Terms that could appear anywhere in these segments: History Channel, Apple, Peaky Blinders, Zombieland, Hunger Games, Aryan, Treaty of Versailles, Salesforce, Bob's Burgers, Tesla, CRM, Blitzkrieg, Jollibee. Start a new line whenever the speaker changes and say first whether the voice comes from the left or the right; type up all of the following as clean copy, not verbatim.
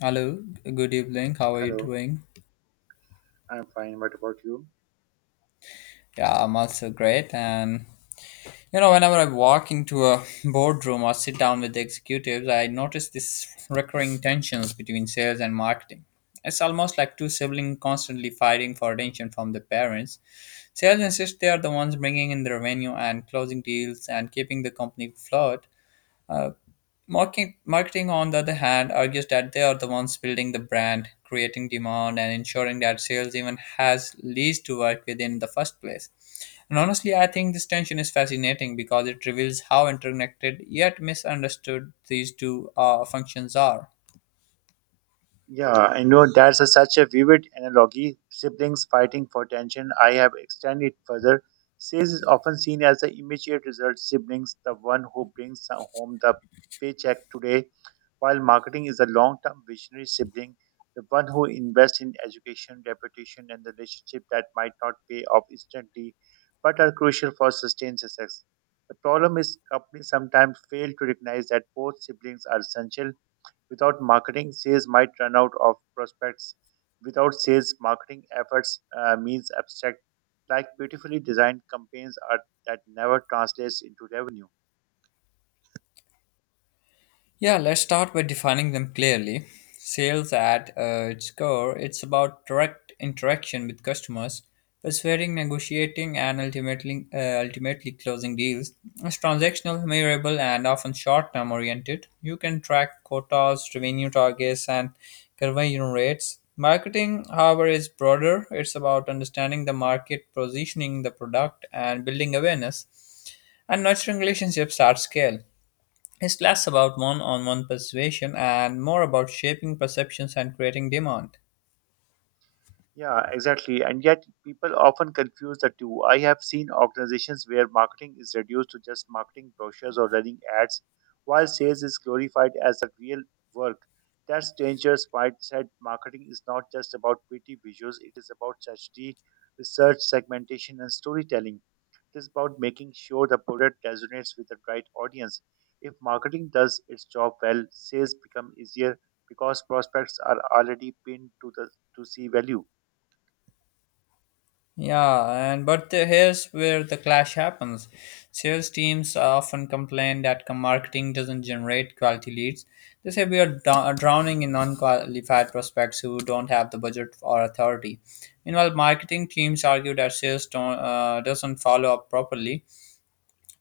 left: Hello, good evening. How are you
right: Hello,
left: doing?
right: I'm fine. What about you?
left: Yeah, I'm also great. And you know, whenever I walk into a boardroom or sit down with the executives, I notice this recurring tensions between sales and marketing. It's almost like two siblings constantly fighting for attention from the parents. Sales insist they are the ones bringing in the revenue and closing deals and keeping the company afloat. uh, marketing, on the other hand, argues that they are the ones building the brand, creating demand, and ensuring that sales even has leads to work within in the first place. And honestly, I think this tension is fascinating because it reveals how interconnected yet misunderstood these two functions are.
right: Yeah, I know such a vivid analogy. Siblings fighting for attention. I have extended it further. Sales is often seen as the immediate result. Siblings, the one who brings home the paycheck today, while marketing is a long-term visionary sibling, the one who invests in education, reputation, and the relationship that might not pay off instantly, but are crucial for sustained success. The problem is companies sometimes fail to recognize that both siblings are essential. Without marketing, sales might run out of prospects. Without sales, marketing efforts means abstract, like beautifully designed campaigns are, that never translates into revenue.
left: Yeah, let's start by defining them clearly. Sales at its core, it's about direct interaction with customers, persuading, negotiating, and ultimately closing deals. It's transactional, measurable, and often short-term oriented. You can track quotas, revenue targets, and conversion rates. Marketing, however, is broader. It's about understanding the market, positioning the product, and building awareness, and nurturing relationships at scale. It's less about one on one persuasion and more about shaping perceptions and creating demand.
right: Yeah, exactly. And yet, people often confuse the two. I have seen organizations where marketing is reduced to just marketing brochures or running ads, while sales is glorified as the real work. That's dangerous. White said marketing is not just about pretty visuals, it is about strategy, research, segmentation, and storytelling. It is about making sure the product resonates with the right audience. If marketing does its job well, sales become easier because prospects are already pinned to the to see value.
left: Yeah, and but here's where the clash happens. Sales teams often complain that marketing doesn't generate quality leads. They say we are drowning in unqualified prospects who don't have the budget or authority. Meanwhile, marketing teams argue that sales don't, doesn't follow up properly,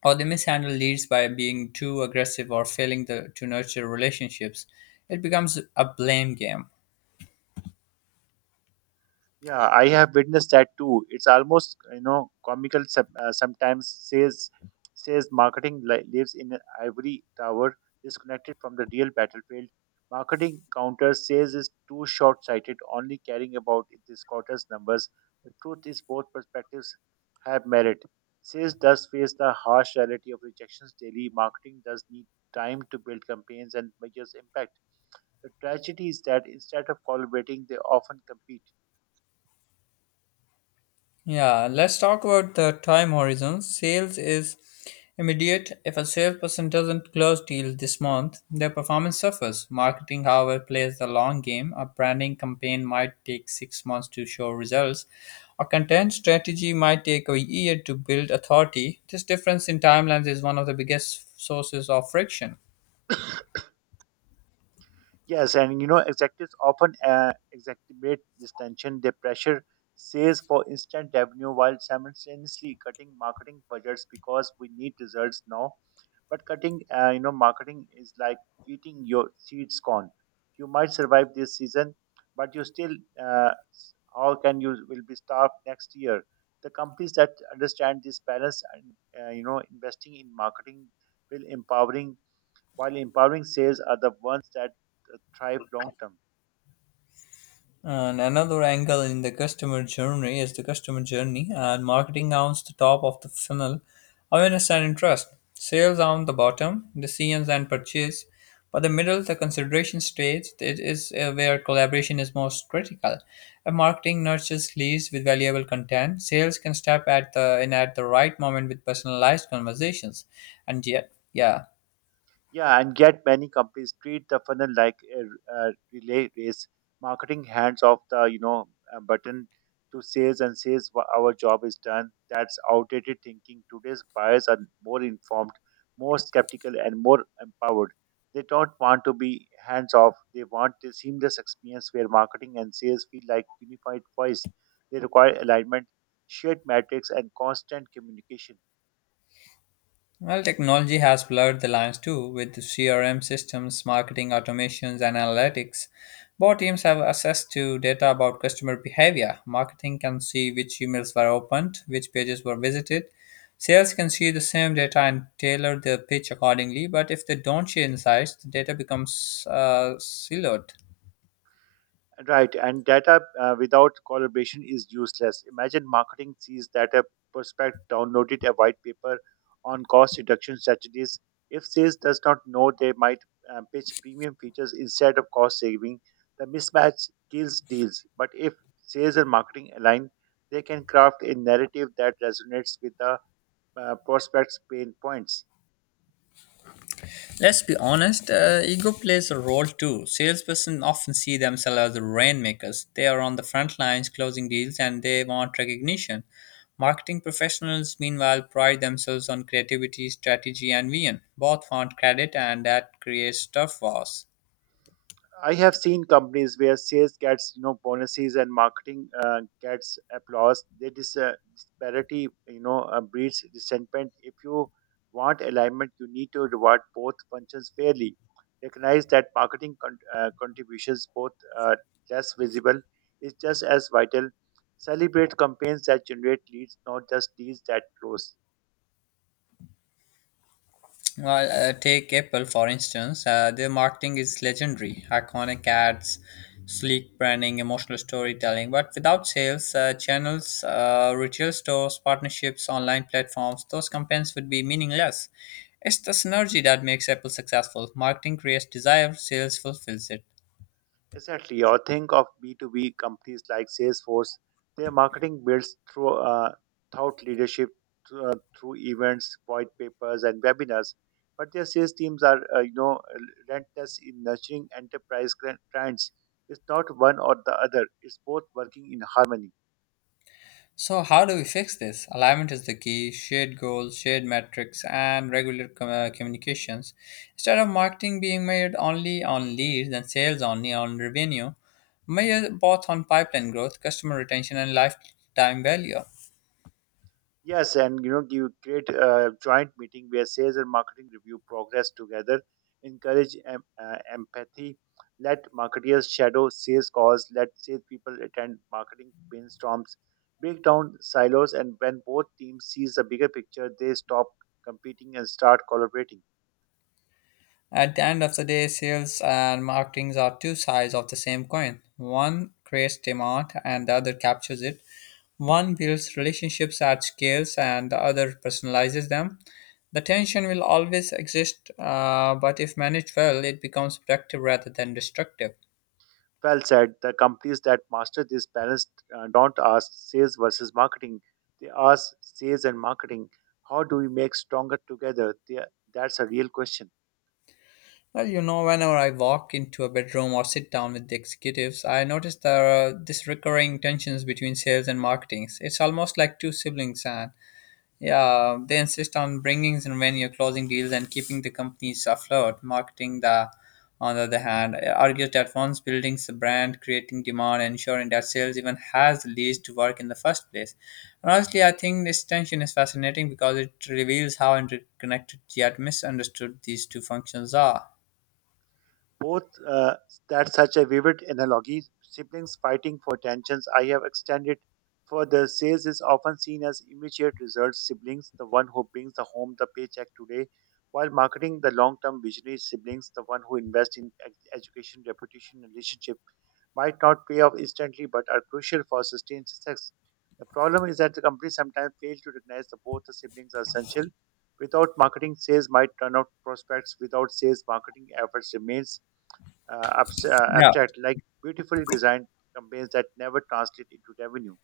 left: or they mishandle leads by being too aggressive or failing to nurture relationships. It becomes a blame game.
right: Yeah, I have witnessed that too. It's almost comical. Sometimes says marketing lives in an ivory tower, disconnected from the real battlefield. Marketing counter says is too short sighted, only caring about this quarter's numbers. The truth is both perspectives have merit. Sales does face the harsh reality of rejections daily. Marketing does need time to build campaigns and measures impact. The tragedy is that instead of collaborating, they often compete.
left: Yeah, let's talk about the time horizon. Sales is immediate. If a salesperson doesn't close deals this month, their performance suffers. Marketing, however, plays the long game. A branding campaign might take 6 months to show results. A content strategy might take a year to build authority. This difference in timelines is one of the biggest sources of friction.
right: Yes, and executives often exacerbate this tension. They pressure sales for instant revenue while simultaneously cutting marketing budgets because we need results now. But cutting, marketing is like eating your seeds corn. You might survive this season, but you still, how can you will be starved next year? The companies that understand this balance and investing in marketing will empowering while empowering sales are the ones that thrive long term.
left: And another angle in the customer journey is the customer journey, and marketing owns the top of the funnel, awareness and interest. Sales on the bottom, decisions and purchase. But the middle, the consideration stage, it is where collaboration is most critical. If marketing nurtures leads with valuable content, sales can step at the in at the right moment with personalized conversations. And yet, yeah.
right: Yeah, and yet many companies treat the funnel like a relay race, marketing hands off the button to sales and says, Our job is done." That's outdated thinking. Today's buyers are more informed, more skeptical, and more empowered. They don't want to be hands off. They want a seamless experience where marketing and sales feel like unified voice. They require alignment, shared metrics, and constant communication.
left: Well, technology has blurred the lines too, with CRM systems, marketing automations, and analytics. Bot teams have access to data about customer behavior. Marketing can see which emails were opened, which pages were visited. Sales can see the same data and tailor their pitch accordingly, but if they don't share insights, the data becomes siloed.
right: Right, and data without collaboration is useless. Imagine marketing sees that a prospect downloaded a white paper on cost reduction strategies. If sales does not know, they might pitch premium features instead of cost saving. The mismatch kills deals. But if sales and marketing align, they can craft a narrative that resonates with the prospect's pain points.
left: Let's be honest, ego plays a role too. Salesperson often see themselves as the rainmakers. They are on the front lines closing deals and they want recognition. Marketing professionals, meanwhile, pride themselves on creativity, strategy, and vision. Both want credit, and that creates tough wars.
right: I have seen companies where sales gets bonuses and marketing gets applause. They dis- disparity breeds resentment. If you want alignment, you need to reward both functions fairly. Recognize that marketing contributions, both less visible, is just as vital. Celebrate campaigns that generate leads, not just deals that close.
left: Take Apple for instance. Their marketing is legendary, iconic ads, sleek branding, emotional storytelling. But without sales, channels, retail stores, partnerships, online platforms, those campaigns would be meaningless. It's the synergy that makes Apple successful. Marketing creates desire, sales fulfills it.
right: Exactly. Or think of B2B companies like Salesforce. Their marketing builds through thought leadership, through events, white papers, and webinars. But their sales teams are, relentless in nurturing enterprise clients. It's not one or the other. It's both working in harmony.
left: So how do we fix this? Alignment is the key, shared goals, shared metrics, and regular communications. Instead of marketing being measured only on leads and sales only on revenue, measure both on pipeline growth, customer retention, and lifetime value.
right: Yes, and you create a joint meeting where sales and marketing review progress together, encourage empathy, let marketeers shadow sales calls, let sales people attend marketing brainstorms, break down silos, and when both teams sees the bigger picture, they stop competing and start collaborating.
left: At the end of the day, sales and marketing are two sides of the same coin. One creates demand and the other captures it. One builds relationships at scales and the other personalizes them. The tension will always exist, but if managed well, it becomes productive rather than destructive.
right: Well said. The companies that master this balance don't ask sales versus marketing; they ask sales and marketing. How do we make stronger together? They, that's a real question.
left: Well, you know, whenever I walk into a bedroom or sit down with the executives, I notice there are this recurring tensions between sales and marketing. It's almost like two siblings, and yeah, they insist on bringing in revenue, closing deals, and keeping the companies afloat. Marketing, the on the other hand, argues that once building the brand, creating demand, and ensuring that sales even has the leads to work in the first place. And honestly, I think this tension is fascinating because it reveals how interconnected yet misunderstood these two functions are.
right: Both That's such a vivid analogy. Siblings fighting for tensions. I have extended further. Sales is often seen as immediate results. Siblings, the one who brings the home the paycheck today, while marketing the long-term visionary siblings, the one who invests in education, reputation, and relationship, might not pay off instantly, but are crucial for sustained success. The problem is that the company sometimes fails to recognize that both the siblings are essential. Without marketing, sales might turn out prospects. Without sales, marketing efforts remains
left: Yeah.
right: abstract, like beautifully designed campaigns that never translate into revenue.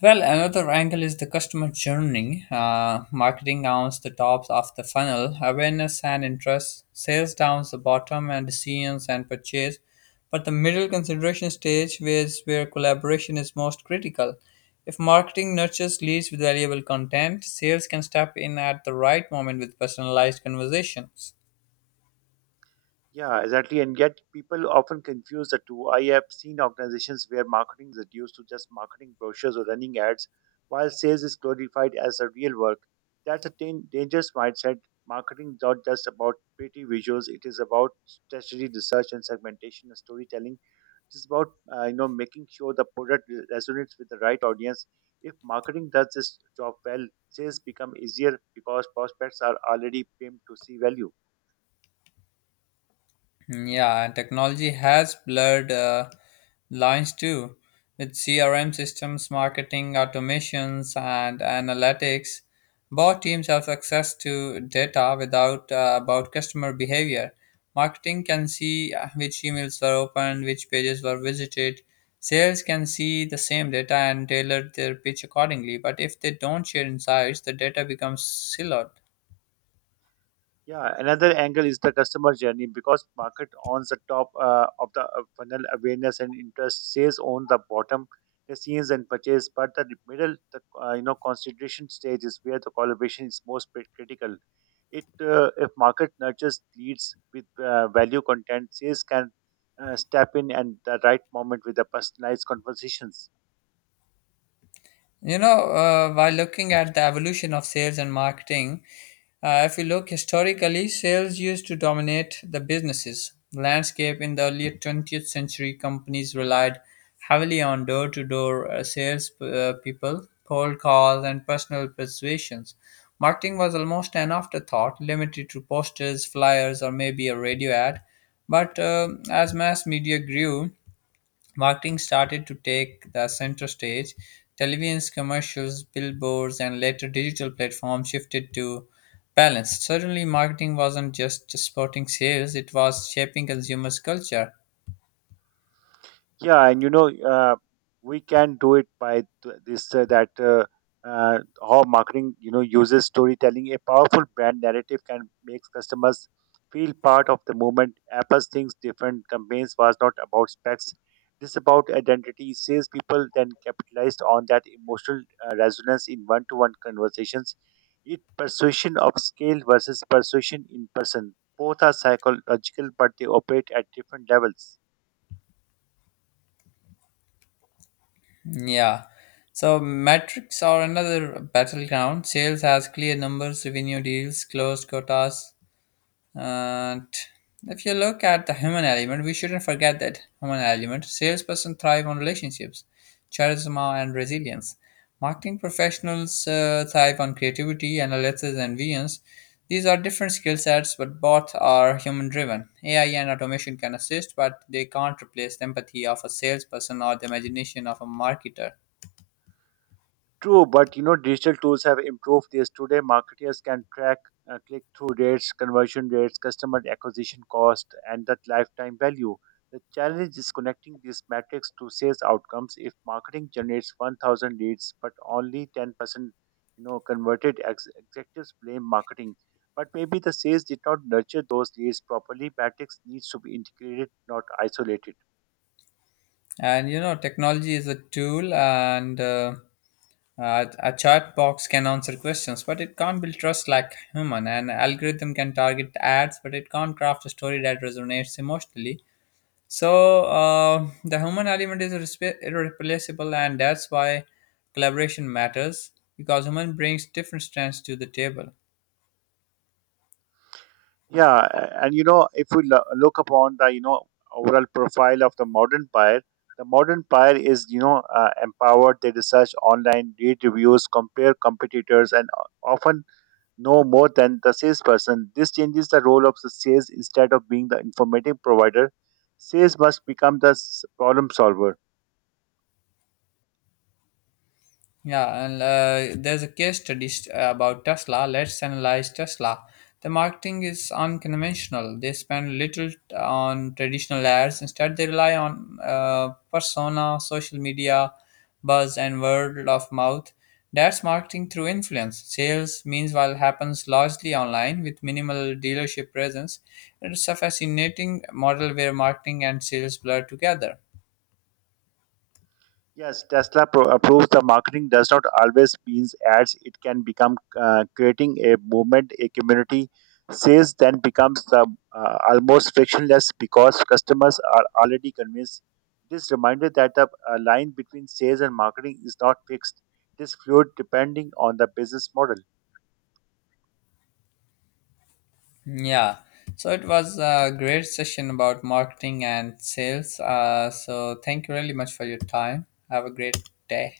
left: Well, another angle is the customer journey. Marketing owns the tops of the funnel, awareness and interest, sales downs the bottom, and decisions and purchase. But the middle consideration stage is where collaboration is most critical. If marketing nurtures leads with valuable content, sales can step in at the right moment with personalized conversations.
right: Yeah, exactly. And yet, people often confuse the two. I have seen organizations where marketing is reduced to just marketing brochures or running ads, while sales is glorified as the real work. That's a dangerous mindset. Marketing is not just about pretty visuals, it is about strategy, research, and segmentation and storytelling. It is about making sure the product resonates with the right audience. If marketing does this job well, sales become easier because prospects are already primed to see value.
left: Mm, yeah, and technology has blurred lines too, with CRM systems, marketing automations, and analytics. Both teams have access to data without about customer behavior. Marketing can see which emails were opened, which pages were visited. Sales can see the same data and tailor their pitch accordingly. But if they don't share insights, the data becomes siloed.
right: Yeah, another angle is the customer journey because market owns the top of the funnel awareness and interest. Sales on the bottom, the scenes and purchase. But the middle, the consideration stage is where the collaboration is most critical. It If market nurtures leads with value content, sales can step in and the right moment with the personalized conversations.
left: You know, while looking at the evolution of sales and marketing, if you look historically, sales used to dominate the businesses landscape in the early 20th century. Companies relied heavily on door-to-door sales people, cold calls, and personal persuasions. Marketing was almost an afterthought, limited to posters, flyers, or maybe a radio ad. But as mass media grew, marketing started to take the center stage. Television's commercials, billboards, and later digital platforms shifted to balance. Suddenly, marketing wasn't just supporting sales, it was shaping consumers' culture.
right: Yeah, and we can do it by th- this that how marketing uses storytelling. A powerful brand narrative can make customers feel part of the movement. Apple's things different campaigns was not about specs. This about identity. Salespeople then capitalized on that emotional resonance in one-to-one conversations. It persuasion of scale versus persuasion in person. Both are psychological, but they operate at different levels.
left: Yeah. So metrics are another battleground. Sales has clear numbers, revenue deals, closed quotas, and if you look at the human element, we shouldn't forget that human element. Salesperson thrive on relationships, charisma, and resilience. Marketing professionals thrive on creativity, analysis, and visions. These are different skill sets, but both are human driven. AI and automation can assist, but they can't replace the empathy of a salesperson or the imagination of a marketer.
right: True, but digital tools have improved this. Today, marketers can track click-through rates, conversion rates, customer acquisition cost, and that lifetime value. The challenge is connecting these metrics to sales outcomes. If marketing generates 1,000 leads, but only 10%, converted, executives blame marketing. But maybe the sales did not nurture those leads properly. Metrics needs to be integrated, not isolated.
left: And you know, technology is a tool, and a chat box can answer questions, but it can't build trust like human. An algorithm can target ads, but it can't craft a story that resonates emotionally. So the human element is irreplaceable, and that's why collaboration matters because human brings different strengths to the table.
right: Yeah, and if we look upon the overall profile of the modern buyer is empowered. They research online, read reviews, compare competitors, and often know more than the salesperson. This changes the role of the sales instead of being the informative provider. Sales must become the problem solver.
left: Yeah, and there's a case study about Tesla. Let's analyze Tesla. The marketing is unconventional. They spend little on traditional ads. Instead, they rely on persona, social media, buzz, and word of mouth. That's marketing through influence. Sales, meanwhile, happens largely online with minimal dealership presence. It's a fascinating model where marketing and sales blur together.
right: Yes, Tesla proves the marketing does not always means ads. It can become creating a movement, a community. Sales then becomes the, almost frictionless because customers are already convinced. It is reminded that the line between sales and marketing is not fixed. It is fluid depending on the business model.
left: Yeah, so it was a great session about marketing and sales. So thank you really much for your time. Have a great day.